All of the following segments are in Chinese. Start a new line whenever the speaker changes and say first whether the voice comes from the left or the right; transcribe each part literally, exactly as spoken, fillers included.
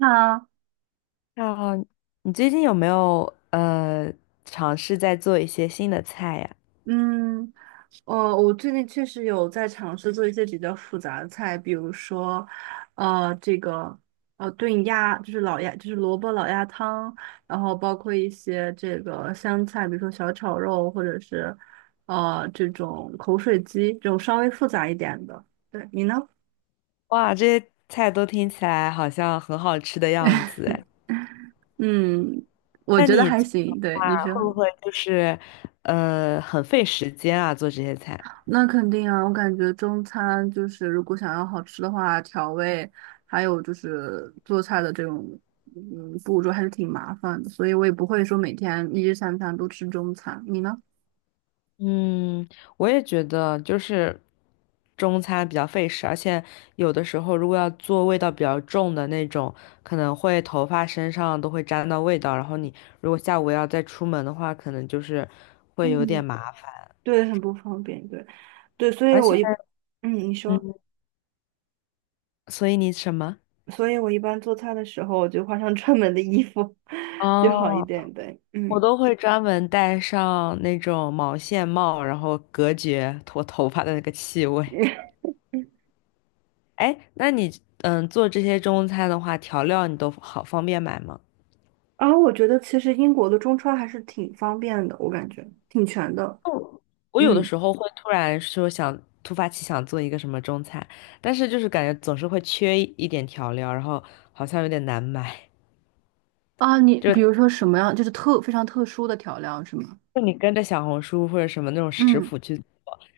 right: 啊，
left: 那你最近有没有呃尝试在做一些新的菜呀？
right: 嗯，呃，我最近确实有在尝试做一些比较复杂的菜，比如说，呃，这个呃炖鸭，就是老鸭，就是萝卜老鸭汤，然后包括一些这个湘菜，比如说小炒肉，或者是呃这种口水鸡，这种稍微复杂一点的。对，你呢？
left: 哇，这些菜都听起来好像很好吃的样子 哎。
right: 嗯，我
left: 那
right: 觉得
left: 你
right: 还
left: 做的
right: 行。对，
left: 话
right: 你说。
left: 会不会就是呃很费时间啊？做这些菜？
right: 那肯定啊，我感觉中餐就是如果想要好吃的话，调味还有就是做菜的这种嗯步骤还是挺麻烦的，所以我也不会说每天一日三餐都吃中餐。你呢？
left: 嗯，我也觉得就是中餐比较费时，而且有的时候如果要做味道比较重的那种，可能会头发身上都会沾到味道，然后你如果下午要再出门的话，可能就是会有
right: 嗯，
left: 点麻烦。
right: 对，很不方便，对，对，所以
left: 而且，
right: 我一，嗯，你说，
left: 嗯，所以你什么？
right: 所以我一般做菜的时候，我就换上专门的衣服 就好一
left: 哦，
right: 点，呗。
left: 我
right: 嗯，
left: 都会专门戴上那种毛线帽，然后隔绝我头发的那个气味。哎，那你嗯做这些中餐的话，调料你都好方便买吗？
right: 然后我觉得其实英国的中餐还是挺方便的，我感觉挺全的，
left: 哦我有的
right: 嗯。
left: 时候会突然说想突发奇想做一个什么中餐，但是就是感觉总是会缺一一点调料，然后好像有点难买。
right: 啊，你
left: 就
right: 比如说什么样，就是特非常特殊的调料是吗？
left: 就你跟着小红书或者什么那种食
right: 嗯，
left: 谱去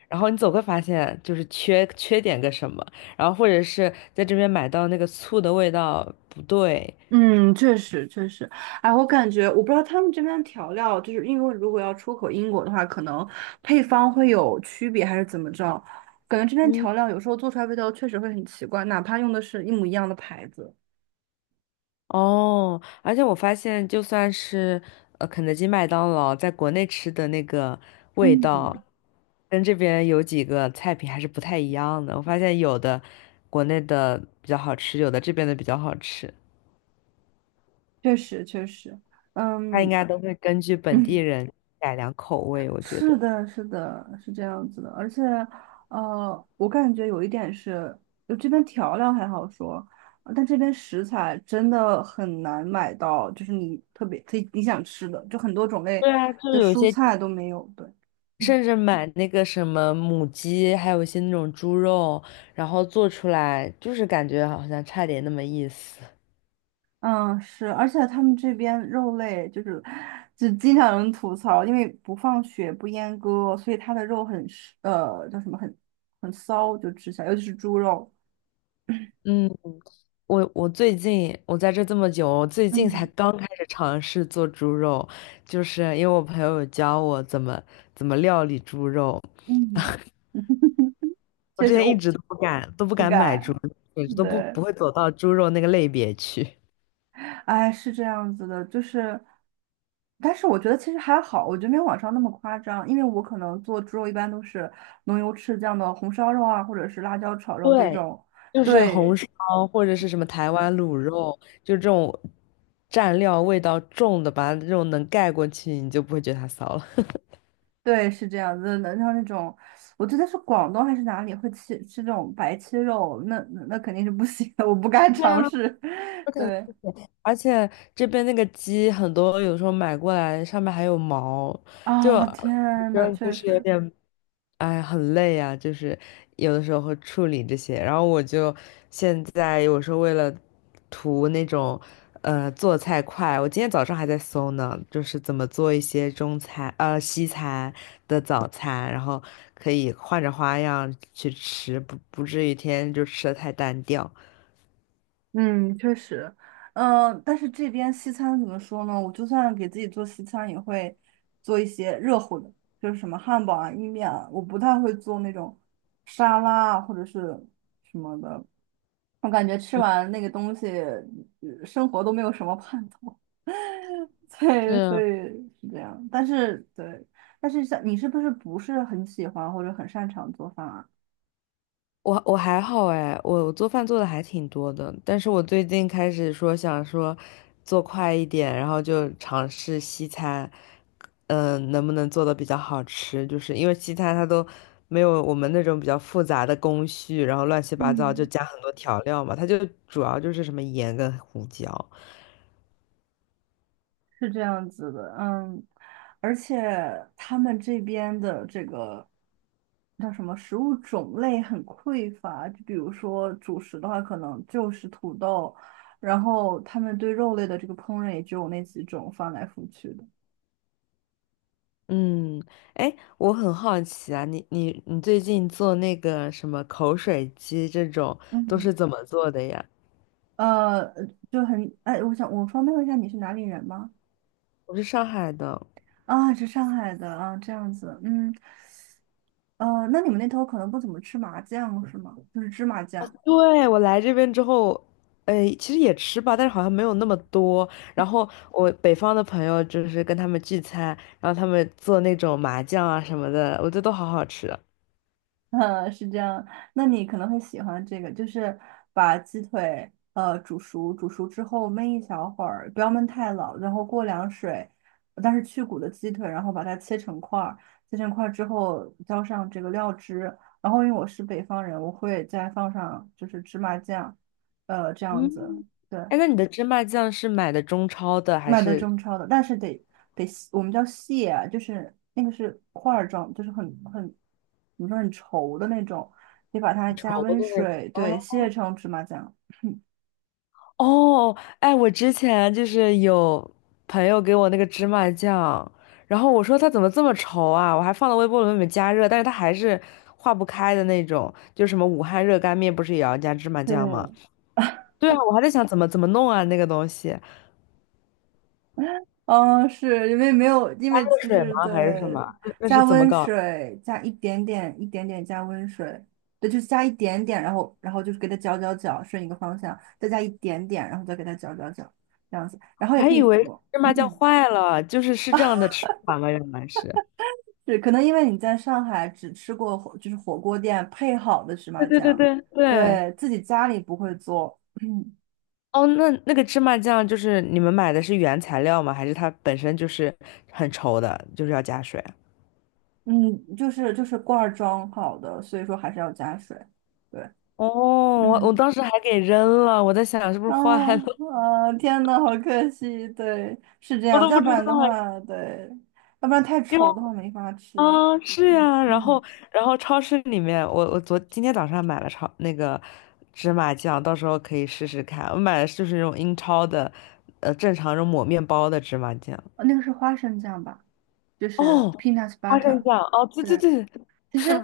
left: 然后你总会发现就是缺缺点个什么，然后或者是在这边买到那个醋的味道不对
right: 嗯，确实确实，哎，我感觉我不知道他们这边的调料，就是因为如果要出口英国的话，可能配方会有区别还是怎么着？感觉这边
left: 嗯，
right: 调料有时候做出来味道确实会很奇怪，哪怕用的是一模一样的牌子。
left: 哦，而且我发现就算是呃肯德基、麦当劳在国内吃的那个味道，
right: 嗯，
left: 跟这边有几个菜品还是不太一样的。我发现有的国内的比较好吃，有的这边的比较好吃，
right: 确实确实，
left: 它应
right: 嗯
left: 该都会根据 本地
right: 嗯，
left: 人改良口味，我觉得。
right: 是的，是的，是这样子的，而且，呃，我感觉有一点是，就这边调料还好说，呃但这边食材真的很难买到，就是你特别可以你想吃的，就很多种类
left: 对啊，就是
right: 的
left: 有一
right: 蔬
left: 些。
right: 菜都没有。对，嗯，
left: 甚至买那个什么母鸡，还有一些那种猪肉，然后做出来，就是感觉好像差点那么意思。
right: 嗯是，而且他们这边肉类就是，就经常有人吐槽，因为不放血不阉割，所以它的肉很是呃，叫什么很很骚，就吃起来，尤其是猪肉。
left: 嗯，我我最近我在这这么久，我最近才
right: 嗯
left: 刚开始尝试做猪肉，就是因为我朋友有教我怎么怎么料理猪肉，
right: 嗯，
left: 我
right: 确
left: 之
right: 实，
left: 前一
right: 我
left: 直都不敢都不
right: 不
left: 敢买猪肉，
right: 敢，
left: 简直都不
right: 对，
left: 不会走到猪肉那个类别去。
right: 哎，是这样子的，就是，但是我觉得其实还好，我觉得没有网上那么夸张，因为我可能做猪肉一般都是浓油赤酱的红烧肉啊，或者是辣椒炒肉这
left: 对，
right: 种，
left: 就是红
right: 对，
left: 烧或者是什么台
right: 对，
left: 湾卤肉，就这种蘸料味道重的，把它这种能盖过去，你就不会觉得它骚了。
right: 对，是这样子的。像那种，我记得是广东还是哪里会吃吃这种白切肉，那那那肯定是不行的，我不敢
left: 对啊，
right: 尝试。
left: 我 感觉
right: 对，
left: 而且这边那个鸡很多，有时候买过来上面还有毛，就
right: 啊，
left: 我
right: 天
left: 觉
right: 呐，
left: 得就
right: 确
left: 是有
right: 实。
left: 点哎，很累啊，就是有的时候会处理这些，然后我就现在有时候为了图那种呃做菜快，我今天早上还在搜呢，就是怎么做一些中餐呃西餐的早餐，然后可以换着花样去吃，不不至于天天就吃的太单调。
right: 嗯，确实，嗯，但是这边西餐怎么说呢？我就算给自己做西餐，也会做一些热乎的，就是什么汉堡啊、意面啊，我不太会做那种沙拉啊或者是什么的。我感觉吃完那个东西，呃生活都没有什么盼头。对，所以
left: 是
right: 是这样。但是对，但是像你是不是不是很喜欢或者很擅长做饭啊？
left: 我我还好哎，我我做饭做的还挺多的，但是我最近开始说想说做快一点，然后就尝试西餐，嗯、能不能做的比较好吃？就是因为西餐它都没有我们那种比较复杂的工序，然后乱七八糟就
right: 嗯。
left: 加很多调料嘛，它就主要就是什么盐跟胡椒。
right: 是这样子的，嗯，而且他们这边的这个叫什么食物种类很匮乏，就比如说主食的话，可能就是土豆，然后他们对肉类的这个烹饪也只有那几种，翻来覆去的。
left: 嗯，哎，我很好奇啊，你你你最近做那个什么口水鸡这种都
right: 嗯，
left: 是怎么做的呀？
right: 呃，就很，哎，我想我方便问一下你是哪里人吗？
left: 我是上海的。
right: 啊，是上海的啊，这样子，嗯，呃，那你们那头可能不怎么吃麻酱是吗？就是芝麻酱。
left: 对，我来这边之后，呃，其实也吃吧，但是好像没有那么多。然后我北方的朋友就是跟他们聚餐，然后他们做那种麻酱啊什么的，我觉得都好好吃。
right: 嗯，是这样。那你可能会喜欢这个，就是把鸡腿呃煮熟，煮熟之后焖一小会儿，不要焖太老，然后过凉水，但是去骨的鸡腿，然后把它切成块儿，切成块儿之后浇上这个料汁，然后因为我是北方人，我会再放上就是芝麻酱，呃，这样
left: 嗯，
right: 子。对。
left: 哎，那你的芝麻酱是买的中超的还
right: 卖的
left: 是
right: 中超的，但是得得细我们叫蟹啊，就是那个是块儿状，就是很很怎么说很稠的那种，得把它
left: 稠
right: 加
left: 的
right: 温
left: 那种？
right: 水，对，蟹成芝麻酱。
left: 哦，哎，我之前就是有朋友给我那个芝麻酱，然后我说它怎么这么稠啊？我还放到微波炉里面加热，但是它还是化不开的那种。就什么武汉热干面不是也要加芝麻
right: 对，
left: 酱吗？对啊，我还在想怎么怎么弄啊那个东西，热
right: 嗯，是因为没有，因为就
left: 水
right: 是
left: 吗
right: 对，
left: 还是什么？那那是
right: 加
left: 怎么
right: 温
left: 搞的
right: 水，加一点点，一点点加温水，对，就是加一点点，然后然后就是给它搅搅搅，顺一个方向，再加一点点，然后再给它搅搅搅，这样子，然后
left: 我
right: 也
left: 还
right: 可以
left: 以为
right: 敷，
left: 芝麻酱
right: 嗯。
left: 坏了，就是是这样的吃法吗？原来是。
right: 对，可能因为你在上海只吃过火，就是火锅店配好的芝
left: 对
right: 麻
left: 对对
right: 酱，
left: 对对。
right: 对，自己家里不会做，
left: 哦，那那个芝麻酱就是你们买的是原材料吗？还是它本身就是很稠的，就是要加水？
right: 嗯，就是就是罐儿装好的，所以说还是要加水，对，
left: 哦，我我
right: 嗯，
left: 当时还给扔了，我在想是不是
right: 啊
left: 坏了，
right: 啊，天呐，好可惜，对，是这
left: 我
right: 样，
left: 都
right: 要
left: 不
right: 不
left: 知道
right: 然的
left: 哎，
right: 话，对，要不然太
left: 因为
right: 稠的话没法吃，
left: 啊是
right: 嗯
left: 呀，然
right: 嗯，
left: 后然后超市里面，我我昨今天早上买了超那个芝麻酱，到时候可以试试看。我买的就是那种英超的，呃，正常那种抹面包的芝麻酱。
right: 啊那个是花生酱吧，就是
left: 哦，
right: peanut
left: 花生
right: butter,
left: 酱，哦，对对
right: 对。
left: 对，
right: 其实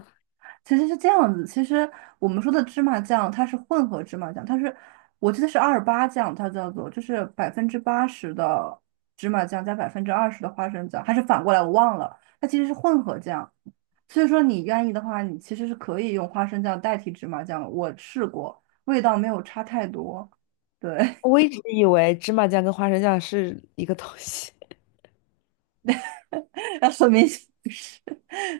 right: 其实是这样子，其实我们说的芝麻酱，它是混合芝麻酱，它是我记得是二八酱，它叫做就是百分之八十的芝麻酱加百分之二十的花生酱，还是反过来我忘了，它其实是混合酱。所以说你愿意的话，你其实是可以用花生酱代替芝麻酱的我试过，味道没有差太多。对，
left: 我一直以为芝麻酱跟花生酱是一个东西，
right: 那说明显。是。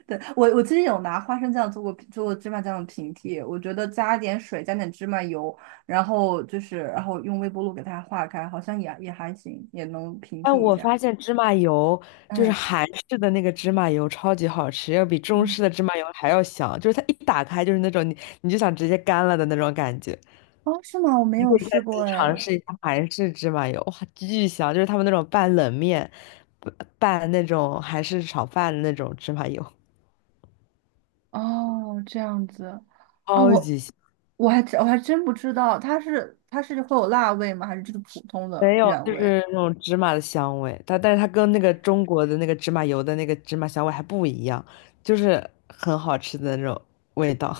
right: 对，我我之前有拿花生酱做过做过芝麻酱的平替，我觉得加点水，加点芝麻油，然后就是然后用微波炉给它化开，好像也也还行，也能平
left: 哎，
right: 替一
left: 我
right: 下。
left: 发现芝麻油就是
right: 嗯
left: 韩式的那个芝麻油超级好吃，要比中
right: 嗯，
left: 式的芝麻油还要香，就是它一打开就是那种你你就想直接干了的那种感觉。
right: 哦，是吗？我没
left: 你可
right: 有
left: 以下
right: 试过
left: 次尝
right: 哎。
left: 试一下韩式芝麻油，哇，巨香！就是他们那种拌冷面、拌拌那种韩式炒饭的那种芝麻油，
right: 哦，这样子，啊，
left: 超
right: 我
left: 级香。
right: 我还真我还真不知道，它是它是会有辣味吗？还是就是普通的
left: 没有，
right: 原
left: 就
right: 味？
left: 是那种芝麻的香味，它但是它跟那个中国的那个芝麻油的那个芝麻香味还不一样，就是很好吃的那种味道。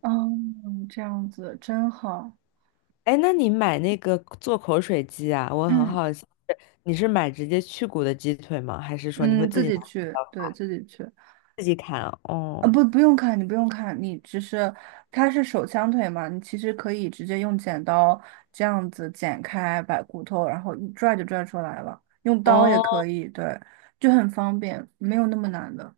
right: 嗯，这样子真好，
left: 哎，那你买那个做口水鸡啊？我很
right: 嗯
left: 好奇，你是买直接去骨的鸡腿吗？还是说你会
right: 嗯，
left: 自
right: 自
left: 己
right: 己
left: 拿
right: 去，对
left: 呃
right: 自己去。
left: 自己砍啊
right: 啊，
left: 哦
right: 不，不用看，你不用看，你只是它是手枪腿嘛，你其实可以直接用剪刀这样子剪开，把骨头然后一拽就拽出来了，用刀也
left: 哦，
right: 可以，对，就很方便，没有那么难的。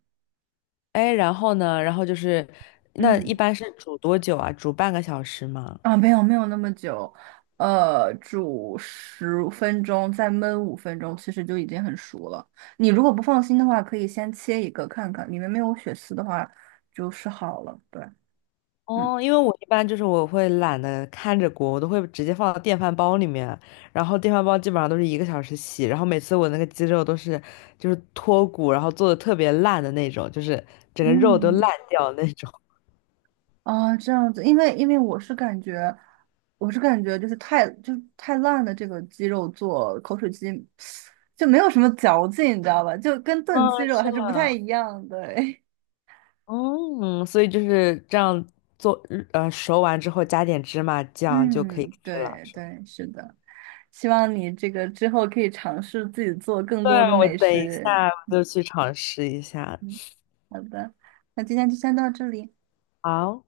left: 哎，然后呢？然后就是，那一
right: 嗯，
left: 般是煮多久啊？煮半个小时吗？
right: 啊，没有没有那么久，呃，煮十分钟，再焖五分钟，其实就已经很熟了。你如果不放心的话，可以先切一个看看，里面没有血丝的话，就是好了。对，嗯。
left: 哦，因为我一般就是我会懒得看着锅，我都会直接放到电饭煲里面，然后电饭煲基本上都是一个小时洗，然后每次我那个鸡肉都是就是脱骨，然后做的特别烂的那种，就是整个肉都烂
right: 嗯。
left: 掉的那种。
right: 啊，这样子，因为因为我是感觉，我是感觉就是太就是太烂的这个鸡肉做口水鸡，就没有什么嚼劲，你知道吧？就跟炖鸡
left: 啊，
right: 肉
left: 是
right: 还是不太
left: 的，
right: 一样对，
left: 嗯，所以就是这样做，呃，熟完之后加点芝麻 酱就可以
right: 嗯，
left: 吃了，
right: 对
left: 是吗？
right: 对，是的，希望你这个之后可以尝试自己做更
left: 对，
right: 多的
left: 我
right: 美
left: 等一
right: 食。
left: 下我就去尝试一下。
right: 嗯，好的，那今天就先到这里。
left: 好。